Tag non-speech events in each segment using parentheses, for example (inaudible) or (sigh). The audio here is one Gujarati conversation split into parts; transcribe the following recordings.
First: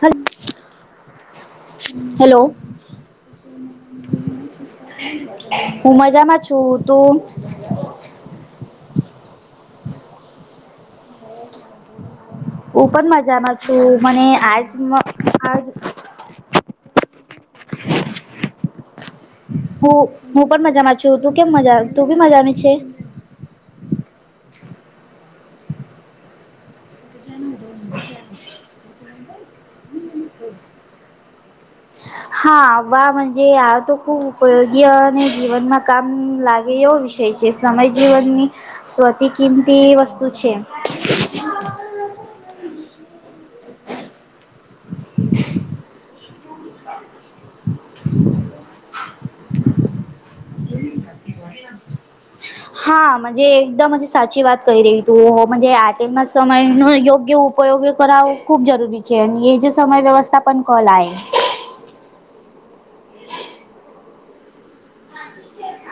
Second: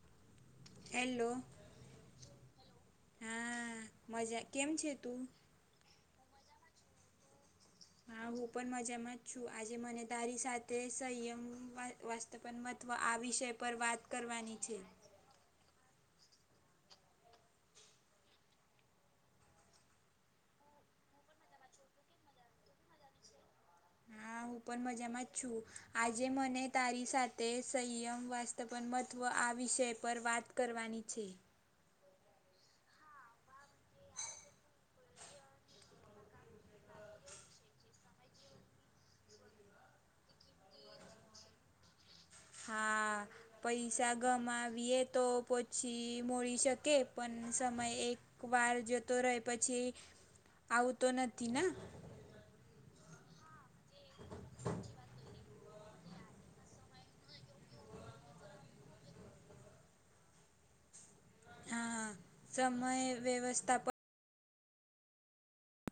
હાલ હેલો, હા મજા કેમ છે તું? હું મજામાં છું તું? હા, હું પણ મજામાં જ છું આજે મને તારી સાથે સંયમ વા વા પણ મહત્વ હું પણ આ વિષય મજામાં પર છું વાત મને કરવાની આજ છે. આજ હું હું પણ મજામાં છું તું કેમ મજા તું બી મજામાં છે? હા, હું પણ મજામાં છું આજે મને તારી સાથે સંયમ વા ત પણ મત્વ આ વિષય પર વાત કરવાની છે. હા, (unintelligible) આતો ખુબ ઉપયોગી અને જીવનમાં કામ લા એઓ વિષય જે સમય જીવનની સ્વતી કિંમતી વસ્તુ છે. (inaudible) હા. પૈસા ગમાવીએ તો પછી મોળી શકે પણ સમય એક એક વાર જતો રેય પછી આવતો નથી ના. હા, મજે એકદમ સાચી વાત કયરી. તો મજે આ ટેમનો સમયનો યોગ્ય ઉપયોગ કરાવવો ખૂબ જરૂરી છે અને એ જે સમય વ્યવસ્થા પણ કોલ આઈન હા હા. સમય વ્યવસ્થા પ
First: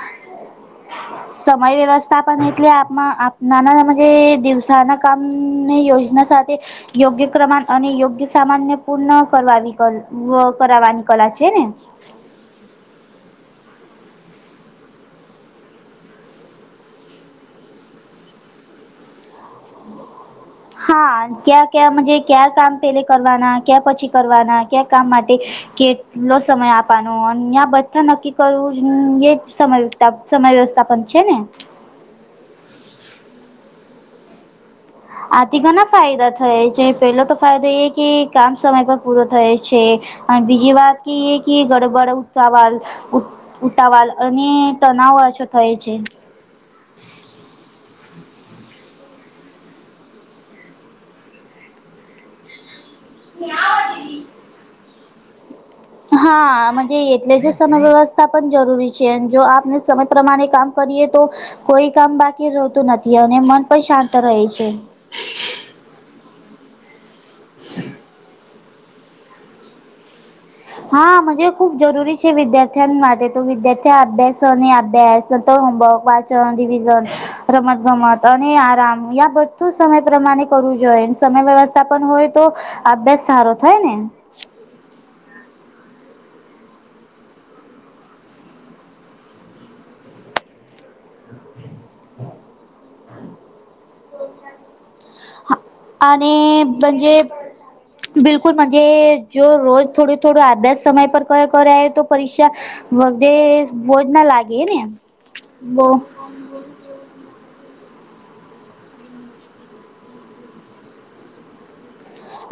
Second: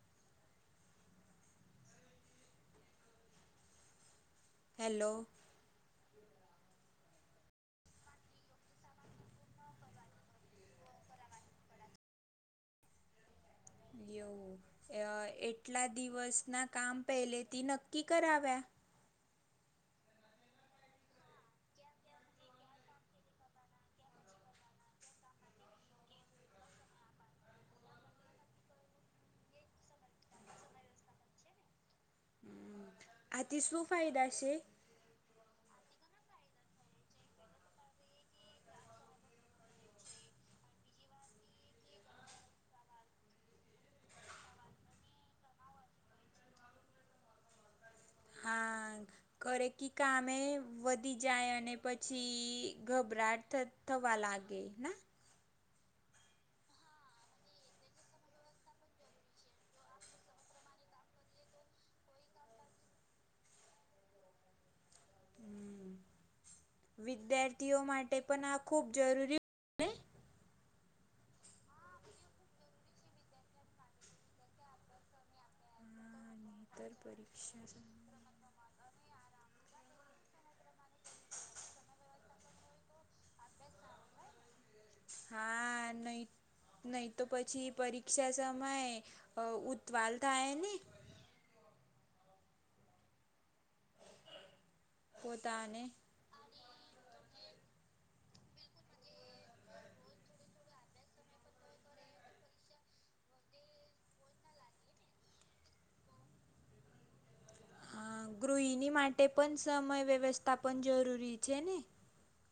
(inaudible) સમય વ્યવસ્થા પણ એટલે આમાં આપ નાના જે દિવસાના હેલો કામ ની યોજના સાથે યોગ્ય ક્રમાન અને યોગ્ય સામાનને પૂર્ણ કરવા કરવાવની કલા છે ને. યુ - ય એટલા દિવસના કામ પહેલેથી નક્કી કરાવ્યા. હા, ક્યાં ક્યાં મજે કયાં કામ પેલે કરવાના ક્યાં પછી કરવાના ક્યાં કામ માટે કેટલો સમય આપાનો અન્યા બધાં નક્કી કરવું યેજ સમય તપ સમય વ્યવસ્થા પણ છે ને. આથી શું ફાયદા છે? આથી ઘણા ફાયદા થાય છે જે પેલો તો ફાયદો એ કે કામ સમય પર પૂરો થાય. છે અને બીજી વાત કી એ ગડબડ ઉત્સાવા ઉતાવાલ અને તનાવ ઓછો થાય છે. હા કરે કી કામે વધી જાય અને પછી ગભરાટ થ થવા લાગે ના. હા, મજે એટલે જે સમય વ્યવસ્થા પણ જરૂરી છે જો આપણે સમય પ્રમાણે કામ કરીએ તો કોઈ કામ બાકી રેતું નથી અને મન પણ શાંત રહે છે. વિદ્યાર્થીઓ માટે પણ આ ખૂબ જરૂરી હા, મજે ખુબ જરૂરી છે વિદ્યાર્થી ઓને માટે તો વિદ્યાર્થી અભ્યાસોની અભ્યાસ સત હોમવર્ક, વાચન, નહીતર રિવિઝન, પરીક્ષા રમત ગમત. અને આરામ યા બધું સમય પ્રમાણે કરવું જોઈએ સમય વ્યવસ્થા પણ હોય તો અભ્યાસ સારો થાય ને. હા, નઈ. નઈ તો પછી પરીક્ષા સમયે અ ઉતવાલ થાય ને (inaudible) પોતાને. અને બજે બિલકુલ મજે જો રોજ થોડો થોડો આભ્યાસ સમય પર કયો કરાયો તો પરીક્ષા વગે ભોજ ના લાગે ને બો હ ગૃહિણી માટે પન સમય વ્યવસ્થા પણ જરૂરી છે, ને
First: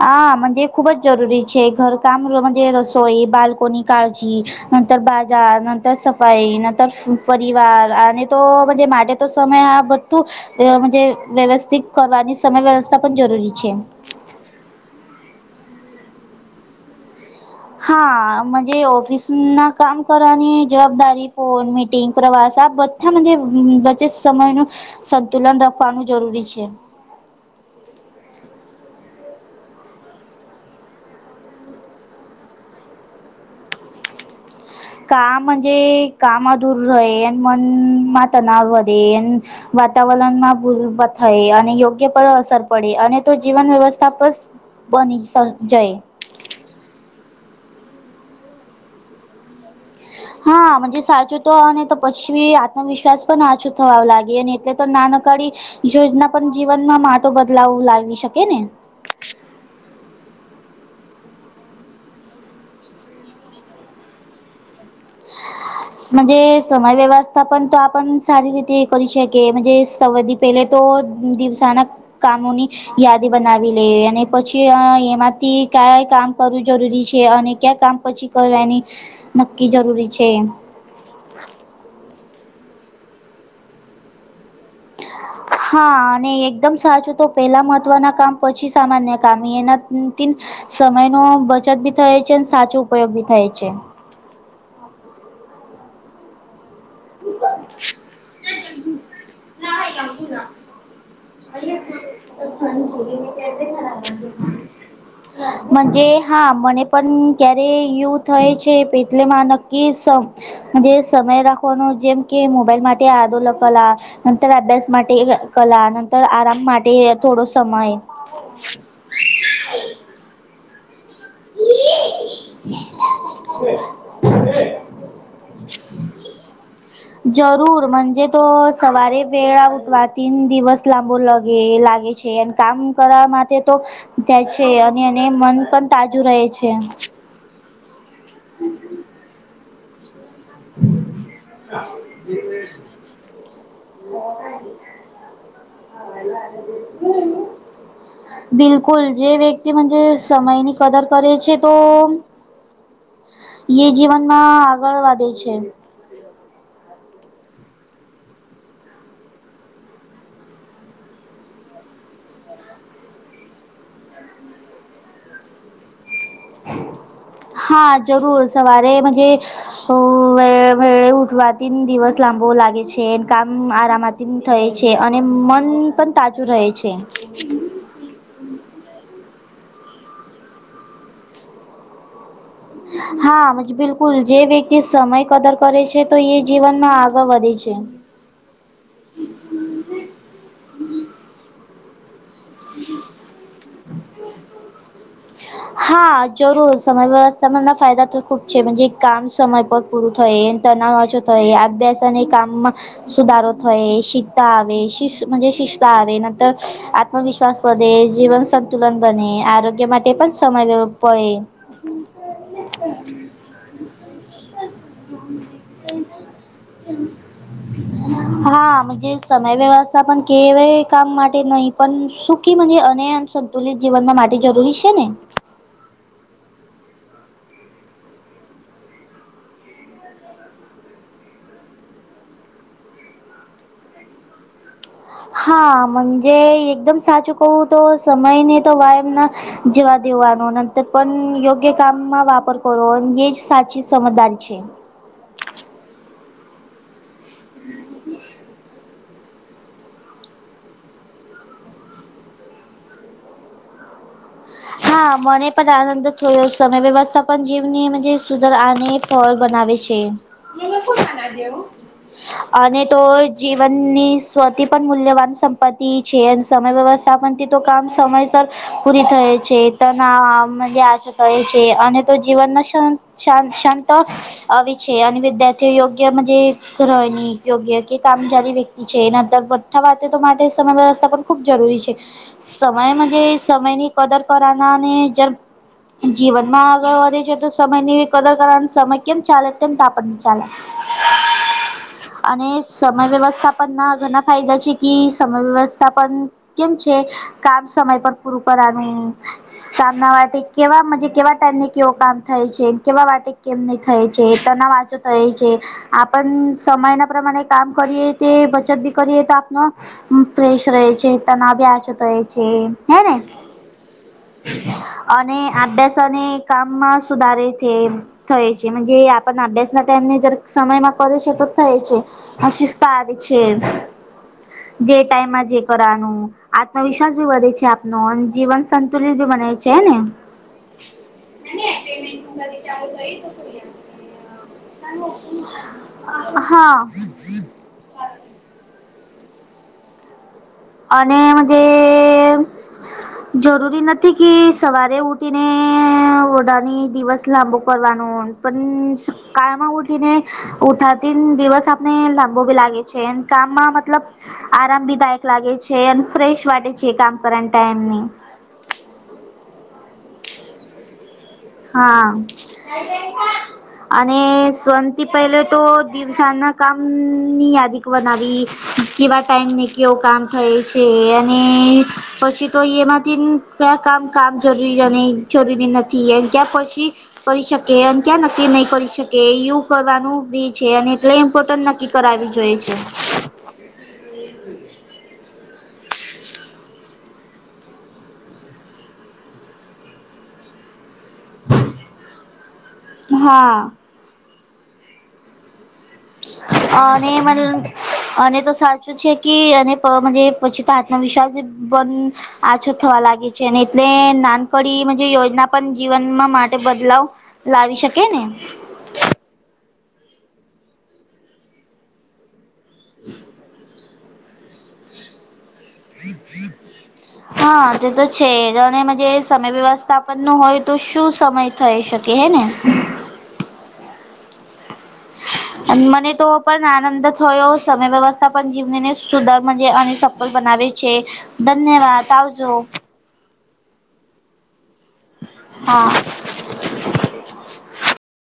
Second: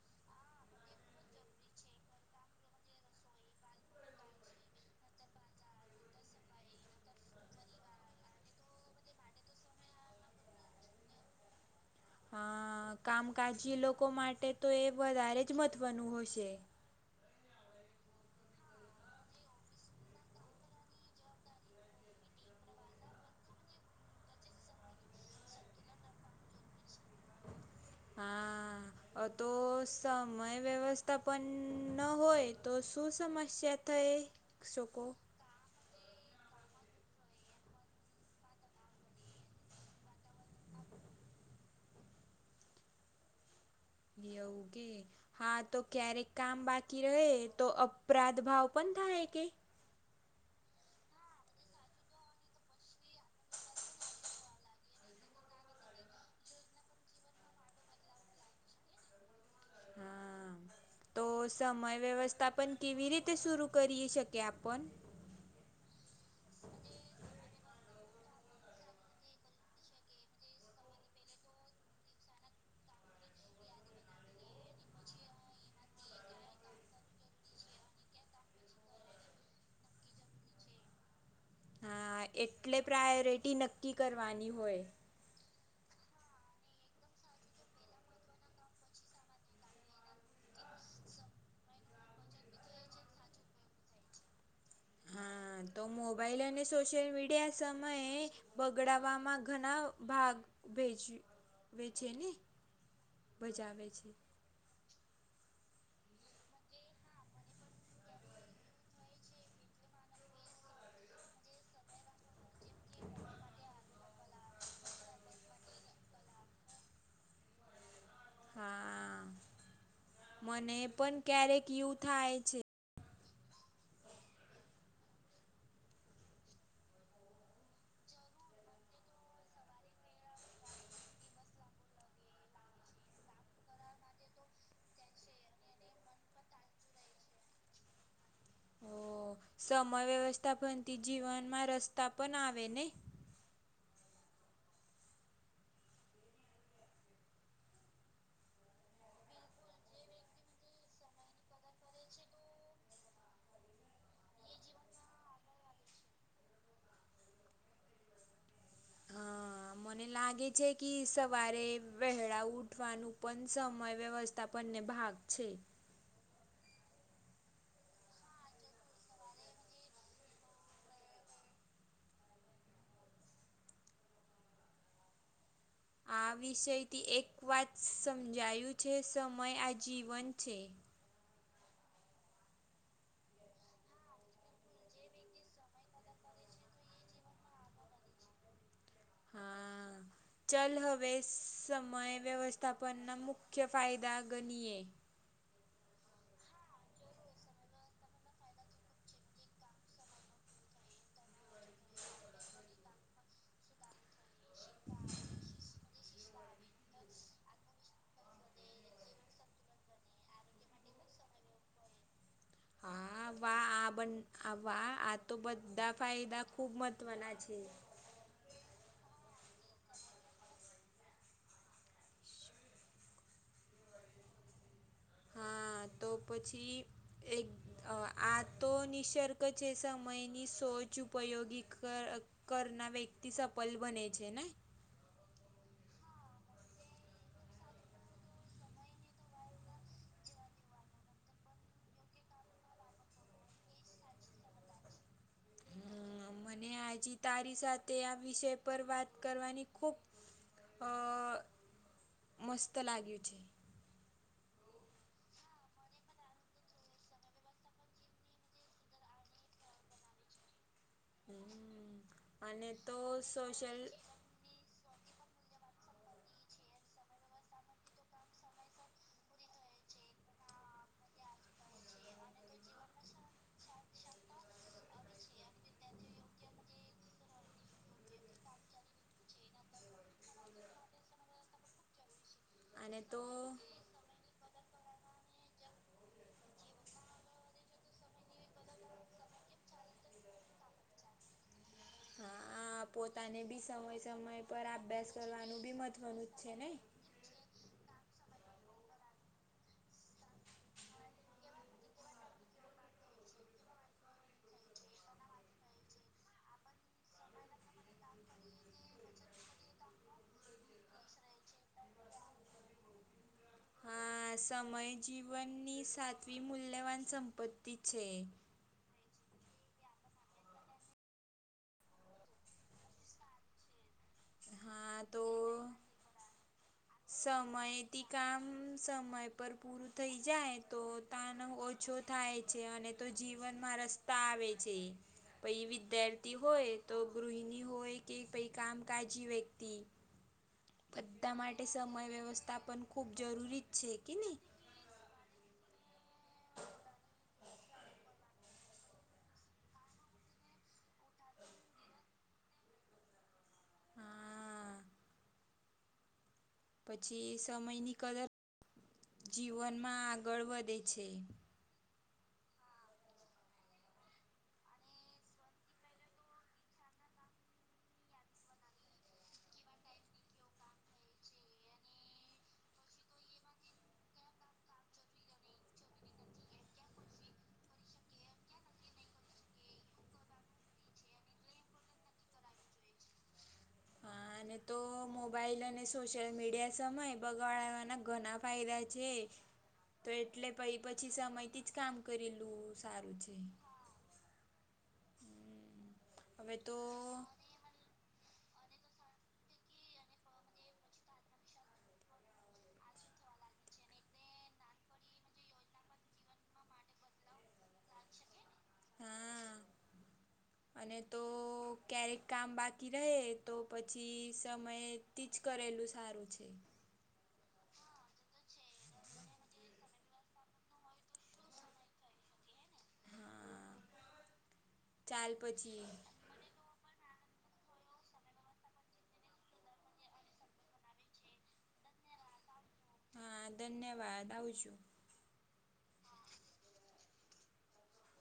હા મજે ખૂબ જ જરૂરી છે, ઘરકામ (unintelligible) રસોઈ બાલ્કોની કાળજી નંતર બાજાર નંતર સફાઈ નંતર પરિવાર અને તો મજ માડે તો સમય આ બધું મજે વ્યવસ્થિત કરવાની સમય હા વ્યવસ્થા પણ કામકાજ જરૂરી છે. જે લોકો માટે તો એ વધારે જ મહત્ત્વનું હશે હા મજ ઓફિસના કામ કરાની જવાબદારી ફોન મીટિંગ પ્રવાસ આ બ (unintelligible) વચેત સમયનુ સંતુલન રાખવાનું જરૂરી છે. હા. અતો સમય વ્યવસ્થા પન ન હોય તો શું સમસ્યા થય શકો મજે કામ અધુરુ રય અન મન માંત ના વધે વાતાવરણમાં ભૂલ થાય અને યોગ્ય પર અસર પડે અને તો જીવન વ્યવ એવું કે હા તો ક્યારેક કામ બાકી રહે તો અપરાધ ભાવ પણ થાય કે? હ મજે સાચું તો ને તો પછી આત્મવિશ્વાસ પણ આછું થવા લાગે ને એટલે તો નાનકાડી યોજના પણ જીવનમાં માટો બદલાવ લાવી શકે ને હા. તો સમય વ્યવસ્થા પણ કેવી રીતે સુરુ કરી શકી આપન મજ સમય વ્યવસ્થા પન તો આપન સારી રીતે કરી શકીએ મજે સાવદી પેલે તો દિવસાના કામોની યાદી બનાવી લે અને પછી એમાંથી કાય કામ કરવું જરૂરી છે, અને ક્યાં કામ પછી કરવાની નક્કી જરૂરી છે. હા એટલે પ્રાયોરિટી નક્કી કરવાની હોય. હા અને એકદમ સાચું તો પહેલાં મહત્ત્વના કામ પછી સામાન્ય કામ એના (unintelligible) સમય ન બચત બી થાય છે, ને સાચો ઉપયોગ બી થાય છે. હા. તો મોબાઈલ અને સો સોશિયલ મીડિયા સમયે બગડવામાં ઘણા ભાગ ભેજ વે છેે, ને ભજાવે છે (unintelligible) મજ હા મને પન ક્યારે યુ થાય છે, (unintelligible) એટલેમાં નક્કી સ જે સમય રા કોનો જેમ કે મોબાઈલ માટે આદોલકલા નંતર અભ્યાસ માટે કલા નંતર આરામ માટે થોડો સમય (inaudible) હા મને પણ ક્યારેક યું થાય છે. જરૂર મજે તો સવારે વેળા ઉઠવા તીન દિવસ લાંબો લગે લાગે છે. કામ કરવા માટે તો જ છે અને એને મન પણ તાજુ રહે છે. ઓ સમય વ્યવસ્થા બનતી જીવનમાં રસ્તા પણ આવે ને. હમ્મ. બિલકુલ જે વ્યક્તિ મઁજે સમય ની કદર કરે છે તો. એ જીવનમાં આગળ વધે છે. હા. મને લાગે છે કે સવારે વહેળા ઉઠવાનું પણ સમય વ્યવસ તા પને ભાગ છે. હા જરૂર સવારે મઁજે. અ વ વેળ ઉઠવાથી દિવસ લાંબો લાગે છે કામ આરામત જીમ થય છે અને મન પણ આ તાજું રહે છે વિષયથી એક વાત સમજાયું છે સમય આજીવન છે. હા મઁજે બિલકુલ જે વ્યક્તિ સમય કદર કરે છે તો એ જીવનમાં આગળ વધે છે. હા ચલ હવે સમય વ્યવસ્થાપનના મુખ્ય ફાયદા ગનીયે. હા જરૂર સમય વ્યવસ્થાપનના ફાયદા તો ખૂબ છે મંજે કામ સમય પર પૂરું થઈ તનાવ ઓછો થઈ અભ્યાસ અની કામમાં સુધારો થયે, શીતા આવે શીશ મઁજે શિસ્તા આવે નંતર- આત્મવિશ્વાસ વધે, જીવન સંતુલન બને આરોગ્ય માટે એ પણ સમય લેવો પડે. હા વા આ બન વા આ તો બધા ફાયદા ખુબ મહત્વના છે. હા મઁજે સમય વ્યવસ્થા પણ કેવાય કામ માટે નહી પણ સુખી મની અને સંતુલિત જીવનના માટી જરૂરી છે ને. હા તો પછી એક અ આ તો નિસર્ગ છે સમમયની સોચ ઉપ ઉપયોગી કર કરના વ્યક્તિ સફલ બને છે ને. હા મઁજે એકદમ સાચું કહું તો સમય ને તો વયામના જેવા દેવાનું નંતર પણ યોગ્ય કામમાં વાપર કરો એ જ સાચી સમજદારી છે. હમ્મ મને આજી તારી સાથે આ વિષય પર વાત કરવાની ખુબ અ મસ્ત લાગે છે. (inaudible) હા મને પણ આનંદ થયો સમય વ્યવસ્થા પણ જીવને મઁજે સુધર અને ફળ બનાવે છે. અને તો જીવનની સ્વતી પણ મૂલ્યવાન સંપત્તિ છે અને સમય વ્યવસ્થા પણનથી તો કામ સમયસર પૂરી થય. છે. તનાવ મઁજે આજે થય છે અને તો જીવનમાં શાંત શાંત શાંત. આવી છે અને વિદ્યાર્થીઓ યોગ્ય મઁજે. ઇસરોની યોગ્ય કે કામ જારી વ્યક્તિ છે એ નંતર બઠ્ઠા વાતે તો માટે સમય વ્યવસ્થા પણ ખૂબ જરૂરી છે સમય અને મઁજે તો સમયની કદર કરવાનાને અને જ જીવન માં આગળ વધી જઇયે તો સમય ની કદરકારા સમય કેમ ચાલે તેમ તાપડ ની ચાલે. (inaudible) અને હા સમય પોતાને બી વ્યવસ્થાપનના સમય ઘણાં સમય ફાયદા પર છે કી અભ્યાસ સમય કરવાનું બી વ્યવસ્થાપન મહત્વનું જ ને કેમ છે. કામ સમય પર પુરુ કરાનુ. સામના માટે કેવા મઁજે કેવા ટાઈમને કેવો કામ થાય છે કેવા માટે કેમ નહીં થાય છે તના વાંચો થય છે. આપણ સમાયના પ્રમાણે કામ કરીએ તે બચત બી કરીએ તો આપનો મૂડ ફ્રેશ રેય છે તનાવ આજે (unintelligible) હે ને હા સમય અને જીવનની અભ્યાસ અને સાતવી કામમાં મૂલ્યવાન સુધારે છે સંપત્તિ થય. જેમ કે આપને અભ્યાસ ના ટાઈમ ને જ સમયમાં કરે છે તો થાય છે. (unintelligible) હા તો ઉલટાનું આતો ઇ સમયથી કામ સમય બી બને પર છે પૂરું ને થઈ જાય તો તાણવ ઓછો થાય છે અને તો જીવનમાં રસ તા આવે છે પઈ વિદ્યાર્થી હોય હા તો ગૃહિણી જુએ કે ભઈ કામકાજ વ્યક્તિ અને બધા મુજે માટે સમય વ્યવસ્થાપન ખૂબ જ જરૂરી છે નથી કે નહી સવારે ઉઠીને (unintelligible) દિવસ એટ લાબું કરવાનો પન કાળમાં ઉઠીને. ઉઠાતીન દિવસ આપને લંબો બી લાગે. છે એમ કામમાં મતલબ હા આરામ ભી દાયક લાગે છે અને ફ્રેશ વાટે જે કામ પછી કરવાન ટાઈમ સમયની નહિ. કદર જીવનમાં આગળ વધે છે. હા અને સૌથી પહેલે તો દિવસના કામની યાદી બનાવી કેવા ટાઈમ ને કેવું કામ થાય છે, અને પછી તો એમાંથી કયા કામ કામ જરૂરી (unintelligible) જરૂરી નથી એમ ક્યાં પછી કરી શકે અને ક્યાં નક્કી નહી કરી શકે એવુ કરવાનું બી છે અને એટલે ઇમ્પોર્ટન્ટ નક્કી કરાવી જોઈએ છે. અને તો મોબાઈલ અને સોશિયલ મીડિયા સમયે બગાડવાના ઘણા (unintelligible) છે. (inaudible) તો એટલે પ પછી સમયથી જ કામ કરેલું સારું છે. હા હમ્મ હવે તો અને મને અને તો સાચું છે કે અને પ પછી પછી આત્મવિશ્વાસથી પણ આછું થવા લાગે છે એટલે નાનકડી જે યોજના પણ જીવનમાં માટે બદલાવ લાવી શકે ને. હ, અને તો ક્યારેક કામ બાકી રહે તો પછ છી સમયથી જ કરેલું સારું છે. હા, આજે તો છે જો ને મજે સમય વ્યવસ્થા (unintelligible) હોય તો શું સમય થઈ શકે હે ને. હા ચાલ અન પછી મને તો પણ આનંદ થયો સમય વ્યવસ્થા પણ જીવનને સુદર અને સફળ બનાવે છે. ધન્યવાદ આવજો. હા, ધન્યવાદ આવજો. (unintelligible)